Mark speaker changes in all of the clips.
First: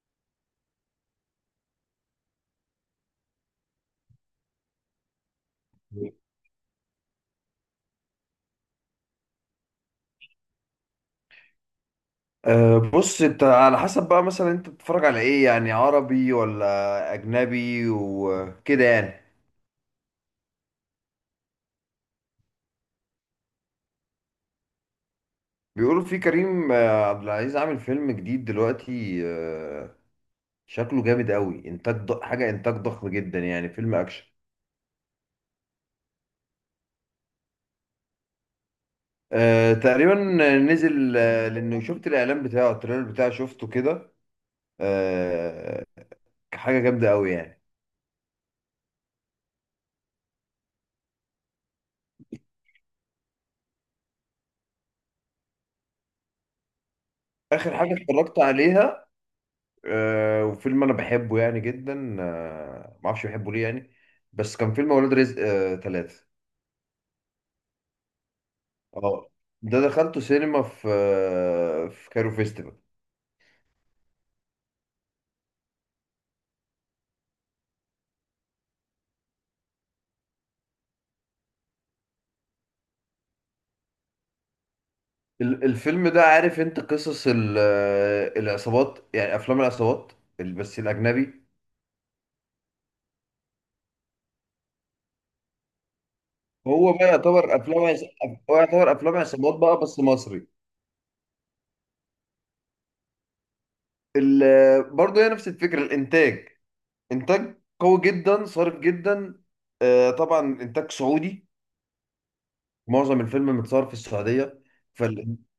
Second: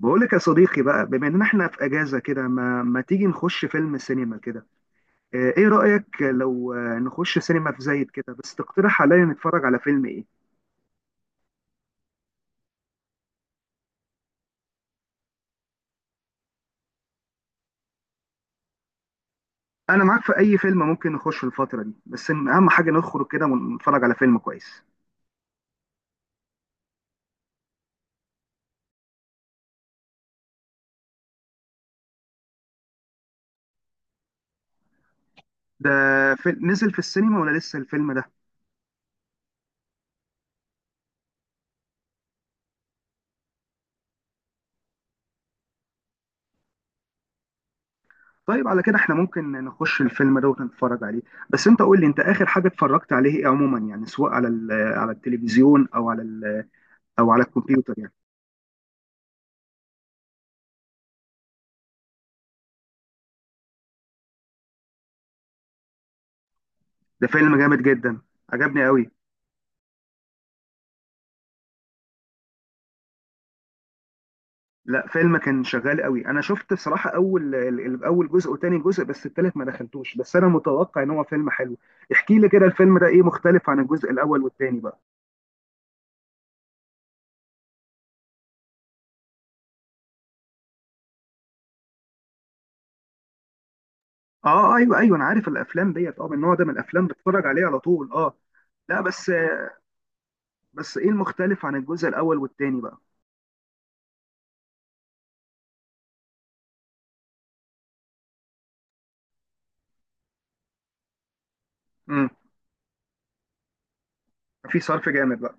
Speaker 1: بقول لك يا صديقي، بقى بما اننا احنا في اجازه كده، ما تيجي نخش فيلم سينما كده؟ آه، ايه رايك لو نخش سينما في زايد كده، بس تقترح عليا نتفرج على فيلم ايه؟
Speaker 2: بص انت على حسب بقى، مثلا انت بتتفرج على ايه؟ يعني عربي ولا اجنبي وكده. يعني
Speaker 1: انا معاك في اي فيلم، ممكن نخش الفتره دي، بس إن اهم حاجه نخرج كده ونتفرج على فيلم كويس.
Speaker 2: بيقولوا في كريم عبد العزيز عامل فيلم جديد دلوقتي. شكله جامد قوي، انتاج حاجة، انتاج ضخم جدا، يعني فيلم اكشن.
Speaker 1: ده نزل في السينما ولا لسه الفيلم ده؟
Speaker 2: أه، تقريبا نزل، لانه شفت الاعلان بتاعه، التريلر بتاعه شفته كده. أه، حاجة جامدة قوي يعني.
Speaker 1: طيب على كده احنا ممكن نخش الفيلم ده ونتفرج عليه. بس انت قول لي، انت اخر حاجه اتفرجت عليه ايه عموما؟ يعني سواء على على التلفزيون او على او على
Speaker 2: اخر حاجة
Speaker 1: الكمبيوتر يعني.
Speaker 2: اتفرجت عليها، وفيلم انا بحبه يعني جدا، ما اعرفش بحبه ليه يعني، بس كان فيلم اولاد رزق ثلاثة.
Speaker 1: ده فيلم جامد جدا، عجبني قوي.
Speaker 2: اه، ده دخلته سينما في كايرو فيستيفال.
Speaker 1: لا، فيلم كان شغال قوي، انا شفت صراحه اول اول جزء وتاني جزء، بس التالت ما دخلتوش، بس انا متوقع ان هو فيلم حلو. احكي لي كده الفيلم ده ايه مختلف عن الجزء الاول والتاني بقى؟
Speaker 2: الفيلم ده، عارف انت قصص العصابات، يعني افلام العصابات، بس الاجنبي.
Speaker 1: اه ايوه ايوه، انا عارف الافلام ديت، اه من النوع ده من
Speaker 2: هو بقى
Speaker 1: الافلام بتفرج
Speaker 2: يعتبر
Speaker 1: عليه على طول، اه.
Speaker 2: هو يعتبر
Speaker 1: لا
Speaker 2: افلام
Speaker 1: بس،
Speaker 2: عصابات بقى، بس مصري.
Speaker 1: بس ايه المختلف عن الجزء الاول والتاني بقى؟
Speaker 2: برضه هي نفس الفكرة، الانتاج انتاج قوي جدا، صارف جدا. طبعا انتاج سعودي،
Speaker 1: امم.
Speaker 2: معظم الفيلم متصور في السعودية.
Speaker 1: في صرف
Speaker 2: فال...
Speaker 1: جامد بقى؟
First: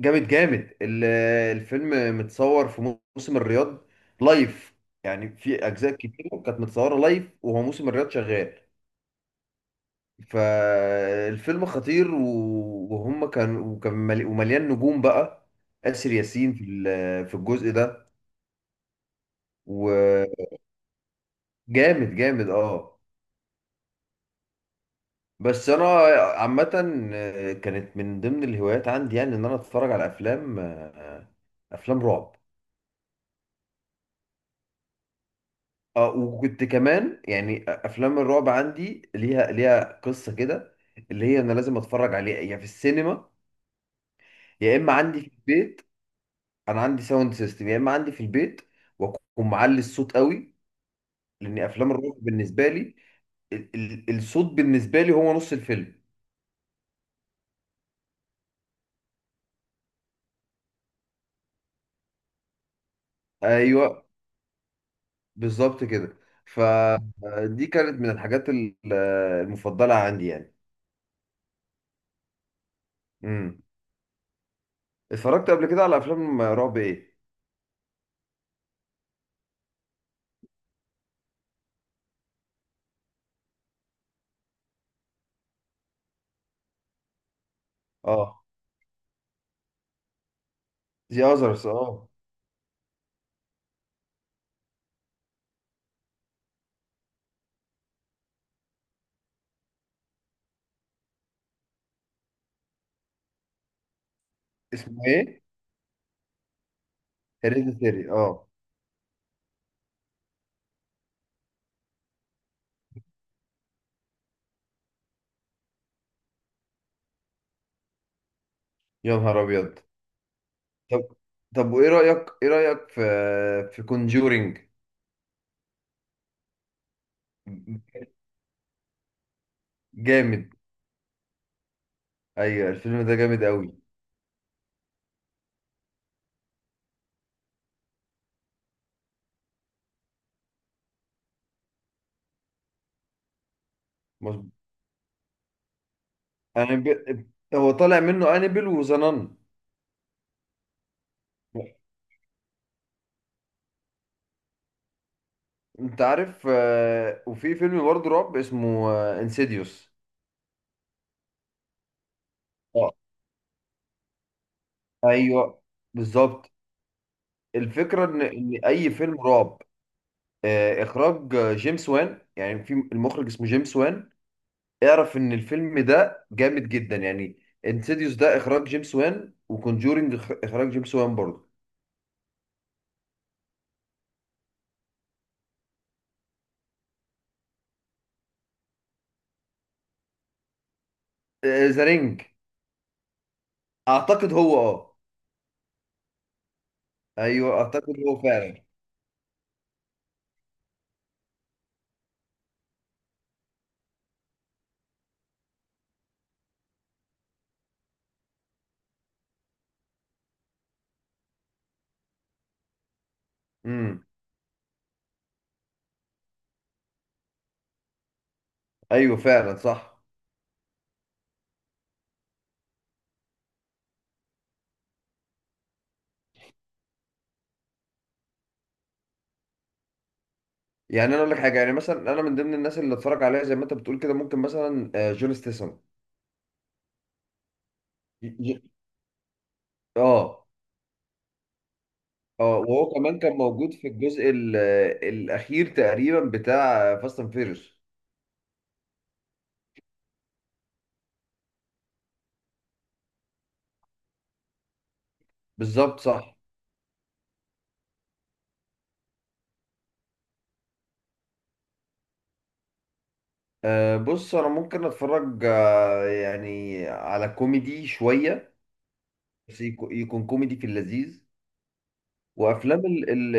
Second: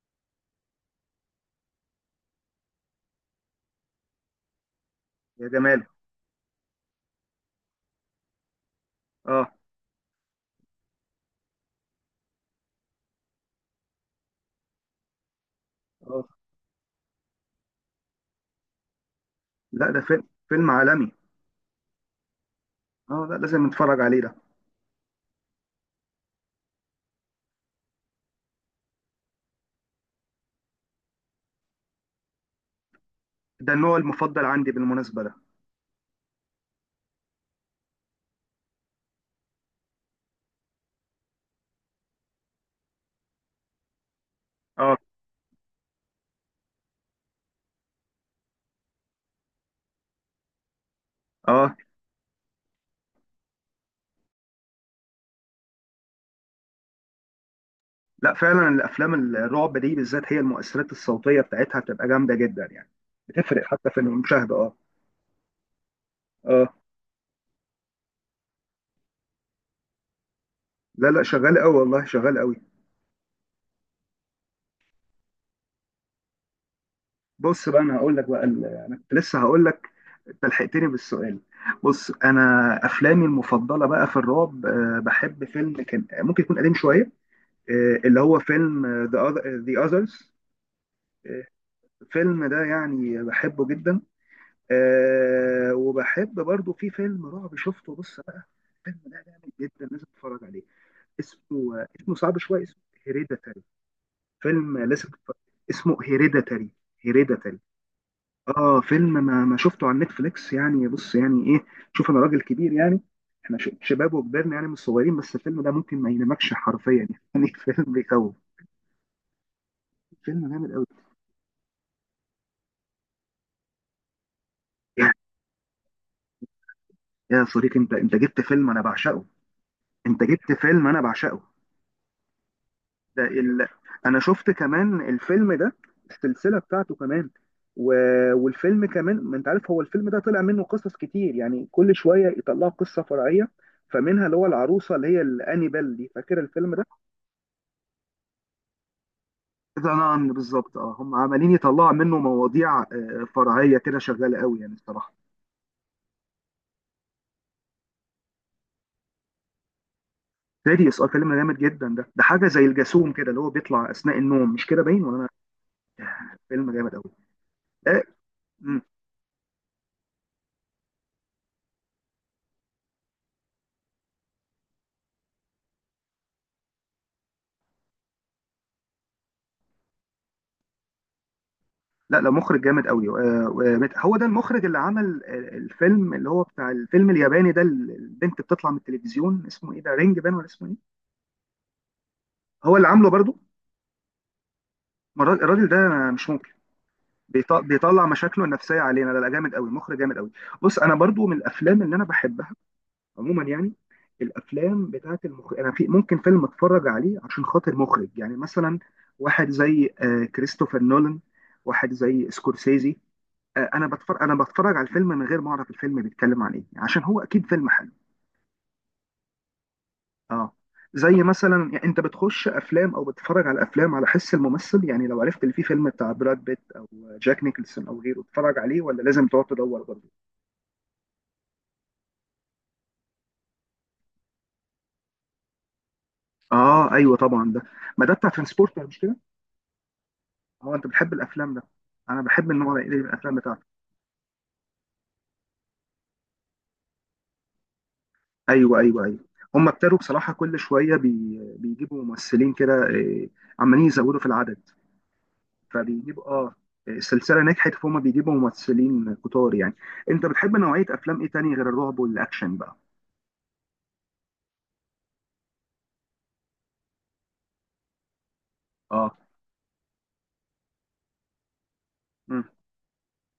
Speaker 2: جامد جامد. الفيلم متصور في موسم الرياض، لايف، يعني
Speaker 1: يا
Speaker 2: في
Speaker 1: جمال،
Speaker 2: أجزاء كتير كانت متصورة لايف وهو موسم الرياض شغال.
Speaker 1: اه.
Speaker 2: فالفيلم خطير، وهم كان ومليان نجوم بقى. آسر
Speaker 1: اه،
Speaker 2: ياسين في في الجزء ده،
Speaker 1: لا ده فيلم،
Speaker 2: وجامد.
Speaker 1: فيلم عالمي.
Speaker 2: جامد اه.
Speaker 1: اه، لا لازم نتفرج عليه ده.
Speaker 2: بس انا عامة، كانت من ضمن الهوايات عندي، يعني ان انا اتفرج على افلام رعب.
Speaker 1: ده النوع المفضل عندي بالمناسبه ده.
Speaker 2: اه، وكنت كمان، يعني افلام الرعب عندي ليها قصه كده، اللي هي انا لازم اتفرج عليها يا في السينما، يا اما
Speaker 1: اه.
Speaker 2: عندي في البيت. انا عندي ساوند سيستم يا اما عندي في البيت، واكون معلي الصوت قوي، لان
Speaker 1: اه،
Speaker 2: افلام الرعب بالنسبه لي، ال ال الصوت بالنسبه لي هو نص الفيلم.
Speaker 1: لا فعلا الافلام الرعب دي بالذات، هي المؤثرات الصوتيه بتاعتها بتبقى جامده جدا يعني، بتفرق حتى في
Speaker 2: ايوه،
Speaker 1: المشاهده، اه.
Speaker 2: بالظبط كده.
Speaker 1: اه،
Speaker 2: فدي كانت من الحاجات المفضله عندي يعني.
Speaker 1: لا لا، شغال قوي، والله شغال قوي.
Speaker 2: امم. اتفرجت قبل كده على افلام رعب ايه؟
Speaker 1: بص بقى، انا هقول لك بقى انا كنت لسه هقول لك، انت لحقتني بالسؤال. بص انا، افلامي المفضله بقى في الرعب، آه، بحب فيلم كان ممكن يكون قديم شويه، آه، اللي هو
Speaker 2: اه،
Speaker 1: فيلم ذا اذرز.
Speaker 2: ذا اذرز، اه.
Speaker 1: الفيلم ده يعني بحبه جدا. آه، وبحب برضو في فيلم رعب شفته، بص بقى، الفيلم ده جامد جدا، لازم تتفرج عليه. اسمه، اسمه صعب شويه، اسمه هيريديتاري. فيلم
Speaker 2: اسمه
Speaker 1: لازم تتفرج.
Speaker 2: ايه؟
Speaker 1: اسمه هيريديتاري. هيريديتاري،
Speaker 2: هيريديتري، اه.
Speaker 1: اه. فيلم ما شفته على نتفليكس يعني، بص يعني ايه، شوف انا راجل كبير يعني، احنا شباب وكبرنا يعني، مش صغيرين، بس الفيلم ده ممكن ما ينامكش حرفيا يعني فيلم بيخوف.
Speaker 2: يا نهار ابيض.
Speaker 1: فيلم جامد قوي.
Speaker 2: طب طب وايه رايك، ايه رايك في في كونجورينج؟
Speaker 1: يا يا صديقي، انت جبت فيلم انا بعشقه. انت
Speaker 2: جامد.
Speaker 1: جبت فيلم انا بعشقه.
Speaker 2: ايوه الفيلم ده
Speaker 1: ده
Speaker 2: جامد قوي.
Speaker 1: انا شفت كمان الفيلم ده، السلسله بتاعته كمان، و... والفيلم كمان، ما انت عارف هو الفيلم ده طلع منه قصص كتير يعني، كل شويه يطلعوا قصه فرعيه، فمنها اللي هو
Speaker 2: مظبوط،
Speaker 1: العروسه اللي هي الانيبال دي، فاكر الفيلم ده؟
Speaker 2: انابيل. هو طالع منه انابيل وزنان.
Speaker 1: ذا نان بالظبط، اه، هم عمالين يطلعوا منه مواضيع، آه، فرعيه كده، شغاله قوي يعني الصراحه.
Speaker 2: انت عارف، وفي فيلم برضه رعب اسمه انسيديوس.
Speaker 1: سيريس، اه فيلم جامد جدا ده، ده حاجه زي
Speaker 2: اه،
Speaker 1: الجاسوم كده، اللي هو بيطلع اثناء النوم، مش كده باين ولا انا؟
Speaker 2: ايوه بالظبط.
Speaker 1: فيلم جامد قوي.
Speaker 2: الفكره ان
Speaker 1: آه.
Speaker 2: اي فيلم رعب، اخراج جيمس وان، يعني في المخرج اسمه جيمس وان، اعرف ان الفيلم ده جامد جدا يعني. انسيديوس ده اخراج جيمس وان، وكونجورينج اخراج جيمس وان برضه.
Speaker 1: لا لا، مخرج جامد قوي، آه، هو ده المخرج اللي عمل، آه، الفيلم اللي هو بتاع الفيلم الياباني ده، اللي البنت بتطلع من التلفزيون، اسمه ايه ده، رينج بان ولا اسمه ايه؟
Speaker 2: ذا رينج.
Speaker 1: هو اللي عامله برضو.
Speaker 2: اعتقد هو، اه.
Speaker 1: ما الراجل، الراجل ده مش ممكن،
Speaker 2: ايوه اعتقد
Speaker 1: بيطلع
Speaker 2: هو
Speaker 1: مشاكله
Speaker 2: فعلا.
Speaker 1: النفسيه علينا، لا لا جامد قوي، مخرج جامد قوي. بص انا برضو من الافلام اللي انا بحبها عموما يعني، الافلام بتاعت المخرج، انا في ممكن فيلم اتفرج عليه عشان خاطر مخرج، يعني مثلا واحد زي، آه، كريستوفر نولان، واحد زي سكورسيزي، آه، انا
Speaker 2: امم.
Speaker 1: بتفرج، انا بتفرج على الفيلم من غير ما اعرف الفيلم بيتكلم عن ايه، عشان هو اكيد فيلم حلو.
Speaker 2: ايوه فعلا صح.
Speaker 1: اه. زي مثلا يعني، انت بتخش افلام او بتتفرج على افلام على حس الممثل يعني، لو عرفت اللي فيه فيلم بتاع براد بيت او جاك نيكلسون او غيره تتفرج عليه ولا لازم تقعد تدور برضه؟
Speaker 2: يعني انا اقول لك حاجه، يعني مثلا انا من ضمن الناس اللي اتفرج عليها زي ما انت بتقول كده، ممكن مثلا جون ستيسون.
Speaker 1: اه ايوه طبعا ده، ما ده بتاع
Speaker 2: ج- ج-
Speaker 1: ترانسبورتر، مش كده؟
Speaker 2: اه.
Speaker 1: اه، انت بتحب الافلام ده، انا بحب
Speaker 2: اه،
Speaker 1: النوع ده، إيه
Speaker 2: وهو كمان كان
Speaker 1: الافلام بتاعته.
Speaker 2: موجود في الجزء الاخير تقريبا، بتاع فاست اند فيريوس.
Speaker 1: ايوه ايوه ايوه، هم ابتدوا بصراحه كل شويه بيجيبوا ممثلين كده، آه، عمالين يزودوا في العدد.
Speaker 2: بالظبط
Speaker 1: فبيجيب
Speaker 2: صح.
Speaker 1: اه، السلسله نجحت، فهم بيجيبوا ممثلين كتار يعني. انت بتحب نوعيه افلام ايه تاني غير الرعب والاكشن بقى؟
Speaker 2: بص انا ممكن اتفرج، يعني على كوميدي شويه،
Speaker 1: اه.
Speaker 2: بس يكون كوميدي في اللذيذ.
Speaker 1: مم.
Speaker 2: وافلام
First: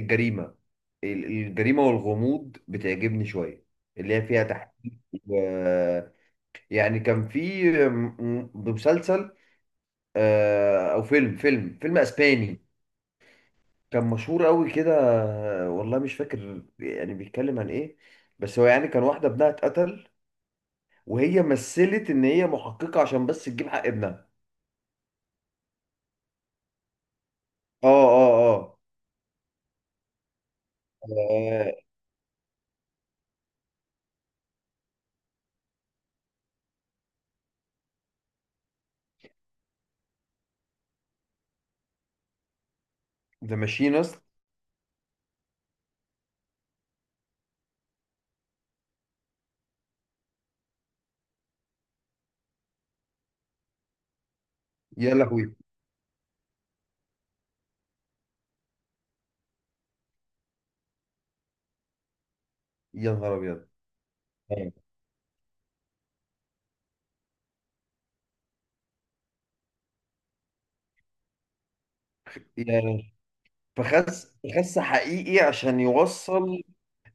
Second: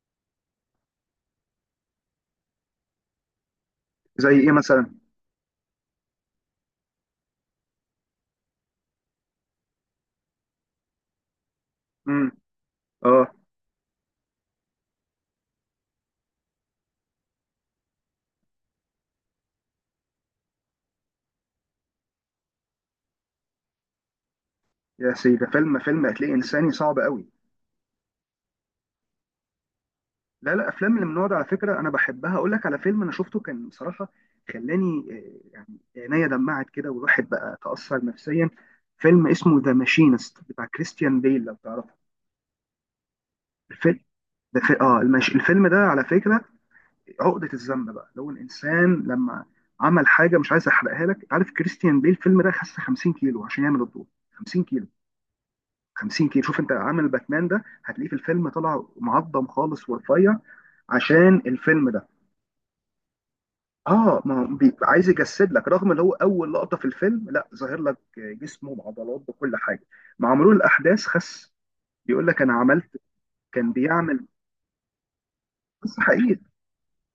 Speaker 2: الجريمه، الجريمه والغموض بتعجبني شويه، اللي هي
Speaker 1: زي
Speaker 2: فيها
Speaker 1: ايه
Speaker 2: تحقيق.
Speaker 1: مثلا؟
Speaker 2: و- يعني كان في مسلسل، او فيلم
Speaker 1: امم،
Speaker 2: اسباني،
Speaker 1: اه.
Speaker 2: كان مشهور قوي كده. والله مش فاكر يعني بيتكلم عن ايه، بس هو يعني كان واحده ابنها اتقتل، وهي مثلت ان هي محققه عشان بس تجيب حق ابنها.
Speaker 1: يا سيدي، ده فيلم، فيلم هتلاقيه انساني صعب قوي.
Speaker 2: اه، اه، اه.
Speaker 1: لا لا، افلام اللي من النوع ده على
Speaker 2: آه،
Speaker 1: فكره انا بحبها، اقول لك على فيلم انا شفته، كان بصراحه خلاني، آه، يعني عينيا دمعت كده، والواحد بقى تاثر نفسيا. فيلم اسمه ذا ماشينست، بتاع كريستيان بيل، لو تعرفه.
Speaker 2: ذا
Speaker 1: الفيلم
Speaker 2: ماشينست.
Speaker 1: ده اه الفيلم ده على فكره عقده الذنب بقى، لو الانسان لما عمل حاجه مش عايز، احرقها لك، عارف كريستيان بيل الفيلم ده خس 50 كيلو عشان يعمل الدور. 50 كيلو.
Speaker 2: يا لهوي.
Speaker 1: 50 كيلو. شوف انت عامل باتمان ده، هتلاقيه في الفيلم طلع معظم خالص ورفيع عشان الفيلم ده.
Speaker 2: يا نهار ابيض.
Speaker 1: اه ما هو
Speaker 2: آه.
Speaker 1: عايز يجسد لك، رغم ان هو اول لقطه في الفيلم لا، ظاهر لك جسمه بعضلات بكل حاجه. مع مرور الاحداث خس، بيقول لك انا عملت،
Speaker 2: يعني
Speaker 1: كان بيعمل،
Speaker 2: فخس حقيقي عشان
Speaker 1: بس حقيقي.
Speaker 2: يوصل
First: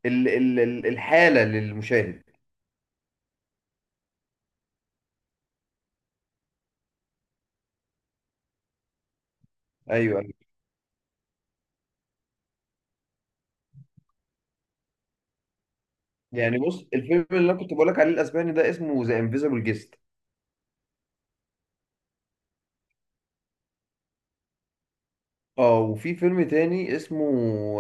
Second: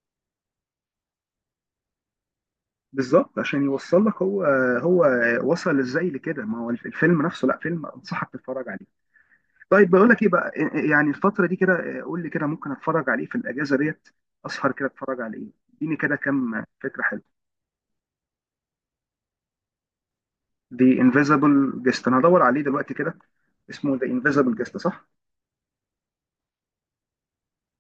Speaker 2: ال ال ال الحاله للمشاهد.
Speaker 1: بالظبط، عشان يوصل لك هو، هو وصل ازاي لكده، ما هو الفيلم نفسه، لا فيلم انصحك تتفرج عليه. طيب بقول
Speaker 2: ايوه،
Speaker 1: لك ايه
Speaker 2: أيوة.
Speaker 1: بقى، إيه، إيه، يعني الفتره دي كده، إيه، قول لي كده ممكن اتفرج عليه في الاجازه ديت، اسهر كده اتفرج على ايه، اديني كده
Speaker 2: يعني
Speaker 1: كام
Speaker 2: بص،
Speaker 1: فكره حلوه.
Speaker 2: الفيلم اللي انا كنت بقول لك عليه الاسباني ده اسمه ذا انفيزبل جيست.
Speaker 1: دي انفيزبل جيست، انا هدور عليه دلوقتي كده. اسمه ذا انفيزبل جيست، صح؟
Speaker 2: اه، وفي فيلم تاني اسمه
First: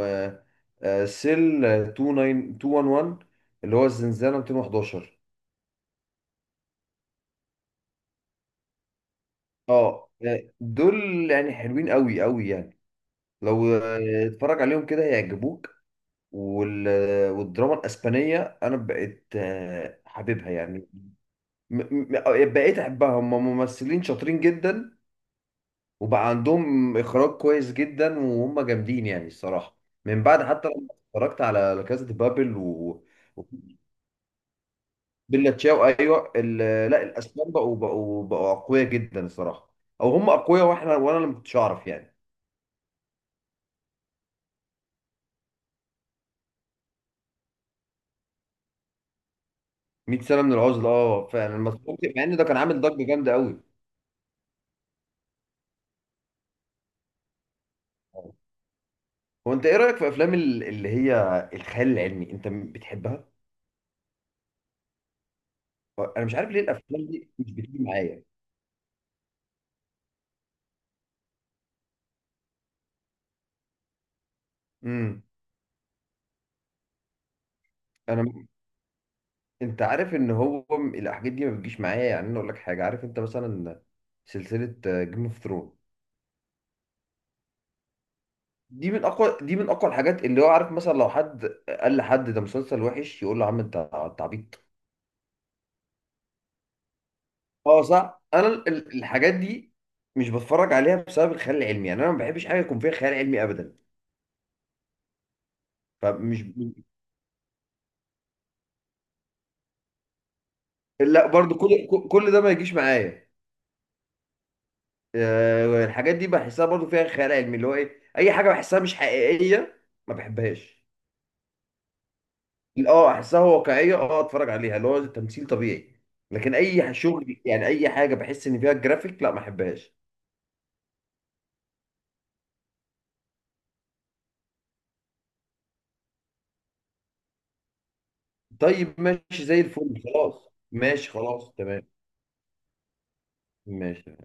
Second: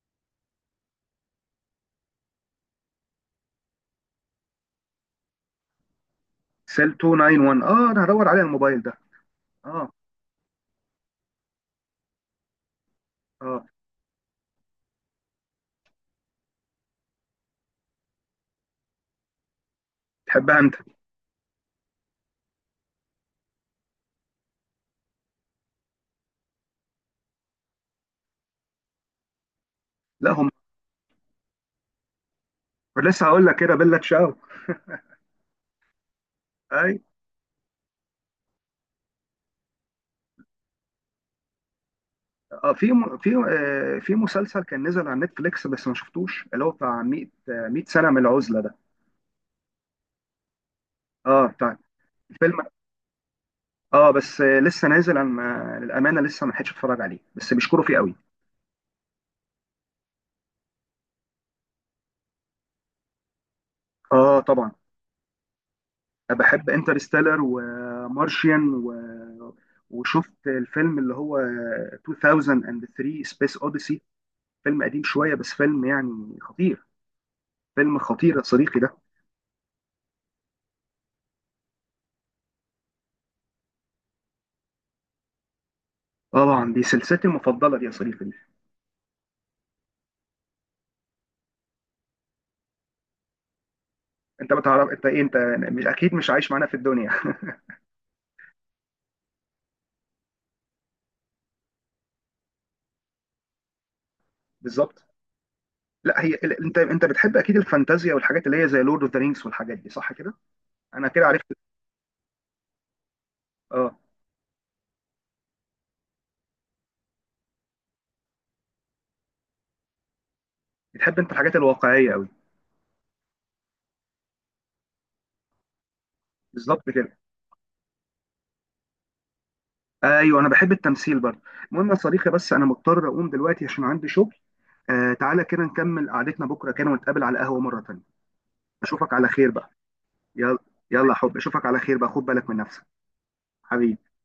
Speaker 2: آه، سيل 29211، اللي هو الزنزانه 211.
Speaker 1: سيل 291، اه انا هدور عليه على الموبايل ده،
Speaker 2: اه،
Speaker 1: اه.
Speaker 2: دول يعني حلوين قوي قوي يعني،
Speaker 1: اه.
Speaker 2: لو اتفرج عليهم كده هيعجبوك. وال... والدراما الاسبانيه انا بقيت، حاببها
Speaker 1: تحبها انت.
Speaker 2: يعني. م... بقيت احبها. هم ممثلين شاطرين جدا، وبقى عندهم اخراج كويس جدا، وهم جامدين يعني الصراحه. من
Speaker 1: لا
Speaker 2: بعد،
Speaker 1: هم،
Speaker 2: حتى لما اتفرجت على لا كاسا دي بابل
Speaker 1: لسه هقول
Speaker 2: و...
Speaker 1: لك كده، بيلا تشاو.
Speaker 2: بيلا تشاو. ايوه لا، الاسبان بقوا اقوياء جدا الصراحه. او هم اقوياء واحنا، وانا اللي ما كنتش اعرف يعني.
Speaker 1: اه، في في، آه، في مسلسل كان نزل على نتفليكس بس ما شفتوش، اللي هو بتاع 100، آه، 100 سنة من العزلة ده.
Speaker 2: 100 سنه من العزله، اه
Speaker 1: اه
Speaker 2: فعلا لما
Speaker 1: بتاع
Speaker 2: مع ان ده
Speaker 1: الفيلم،
Speaker 2: كان عامل ضجه جامده قوي.
Speaker 1: اه بس، آه، لسه نازل، انا للأمانة لسه ما لحقتش اتفرج عليه، بس بيشكروا فيه قوي.
Speaker 2: هو انت ايه رايك في افلام اللي هي الخيال العلمي، انت بتحبها؟
Speaker 1: اه طبعا.
Speaker 2: انا مش
Speaker 1: أنا
Speaker 2: عارف ليه
Speaker 1: بحب
Speaker 2: الافلام دي
Speaker 1: انترستيلر
Speaker 2: مش بتيجي معايا.
Speaker 1: ومارشيان و... وشفت الفيلم اللي هو 2003 سبيس اوديسي، فيلم قديم
Speaker 2: امم.
Speaker 1: شوية، بس فيلم يعني خطير. فيلم
Speaker 2: انا
Speaker 1: خطير يا
Speaker 2: م-
Speaker 1: صديقي ده.
Speaker 2: انت عارف ان الحاجات دي ما بتجيش معايا، يعني انا اقول لك حاجه، عارف انت مثلا سلسله جيم اوف ثرون؟
Speaker 1: طبعا، دي سلسلتي المفضلة دي يا صديقي.
Speaker 2: دي من اقوى الحاجات، اللي هو عارف مثلا لو حد قال لحد ده مسلسل وحش يقول له يا عم انت
Speaker 1: انت
Speaker 2: عبيط.
Speaker 1: ما تعرف انت ايه، انت مش اكيد مش عايش معانا في الدنيا
Speaker 2: اه، صح انا الحاجات دي مش بتفرج عليها بسبب الخيال العلمي، يعني انا ما بحبش حاجه يكون فيها خيال علمي ابدا.
Speaker 1: بالظبط. لا هي
Speaker 2: فمش
Speaker 1: انت بتحب اكيد الفانتازيا والحاجات اللي هي زي لورد اوف ذا رينجز والحاجات دي، صح كده؟ انا كده
Speaker 2: لا
Speaker 1: عرفت.
Speaker 2: برضو كل ده ما يجيش معايا.
Speaker 1: اه.
Speaker 2: الحاجات دي بحسها برضو فيها خيال علمي، اللي هو ايه، اي حاجه بحسها مش حقيقيه ما بحبهاش.
Speaker 1: بتحب انت الحاجات الواقعيه قوي.
Speaker 2: اه احسها واقعيه، اه اتفرج عليها اللي هو تمثيل طبيعي، لكن
Speaker 1: بالظبط
Speaker 2: اي
Speaker 1: كده.
Speaker 2: شغل يعني اي حاجه بحس ان فيها جرافيك، لا ما احبهاش.
Speaker 1: ايوه، انا بحب التمثيل برضه. المهم يا صديقي، بس انا مضطر اقوم دلوقتي عشان عندي شغل. آه تعالى كده نكمل قعدتنا بكره كده، ونتقابل على قهوه مره تانيه.
Speaker 2: طيب
Speaker 1: اشوفك على
Speaker 2: ماشي
Speaker 1: خير
Speaker 2: زي
Speaker 1: بقى.
Speaker 2: الفل، خلاص
Speaker 1: يلا، يلا،
Speaker 2: ماشي،
Speaker 1: يا حب
Speaker 2: خلاص
Speaker 1: اشوفك على
Speaker 2: تمام
Speaker 1: خير بقى، خد بالك من نفسك حبيبي.
Speaker 2: ماشي.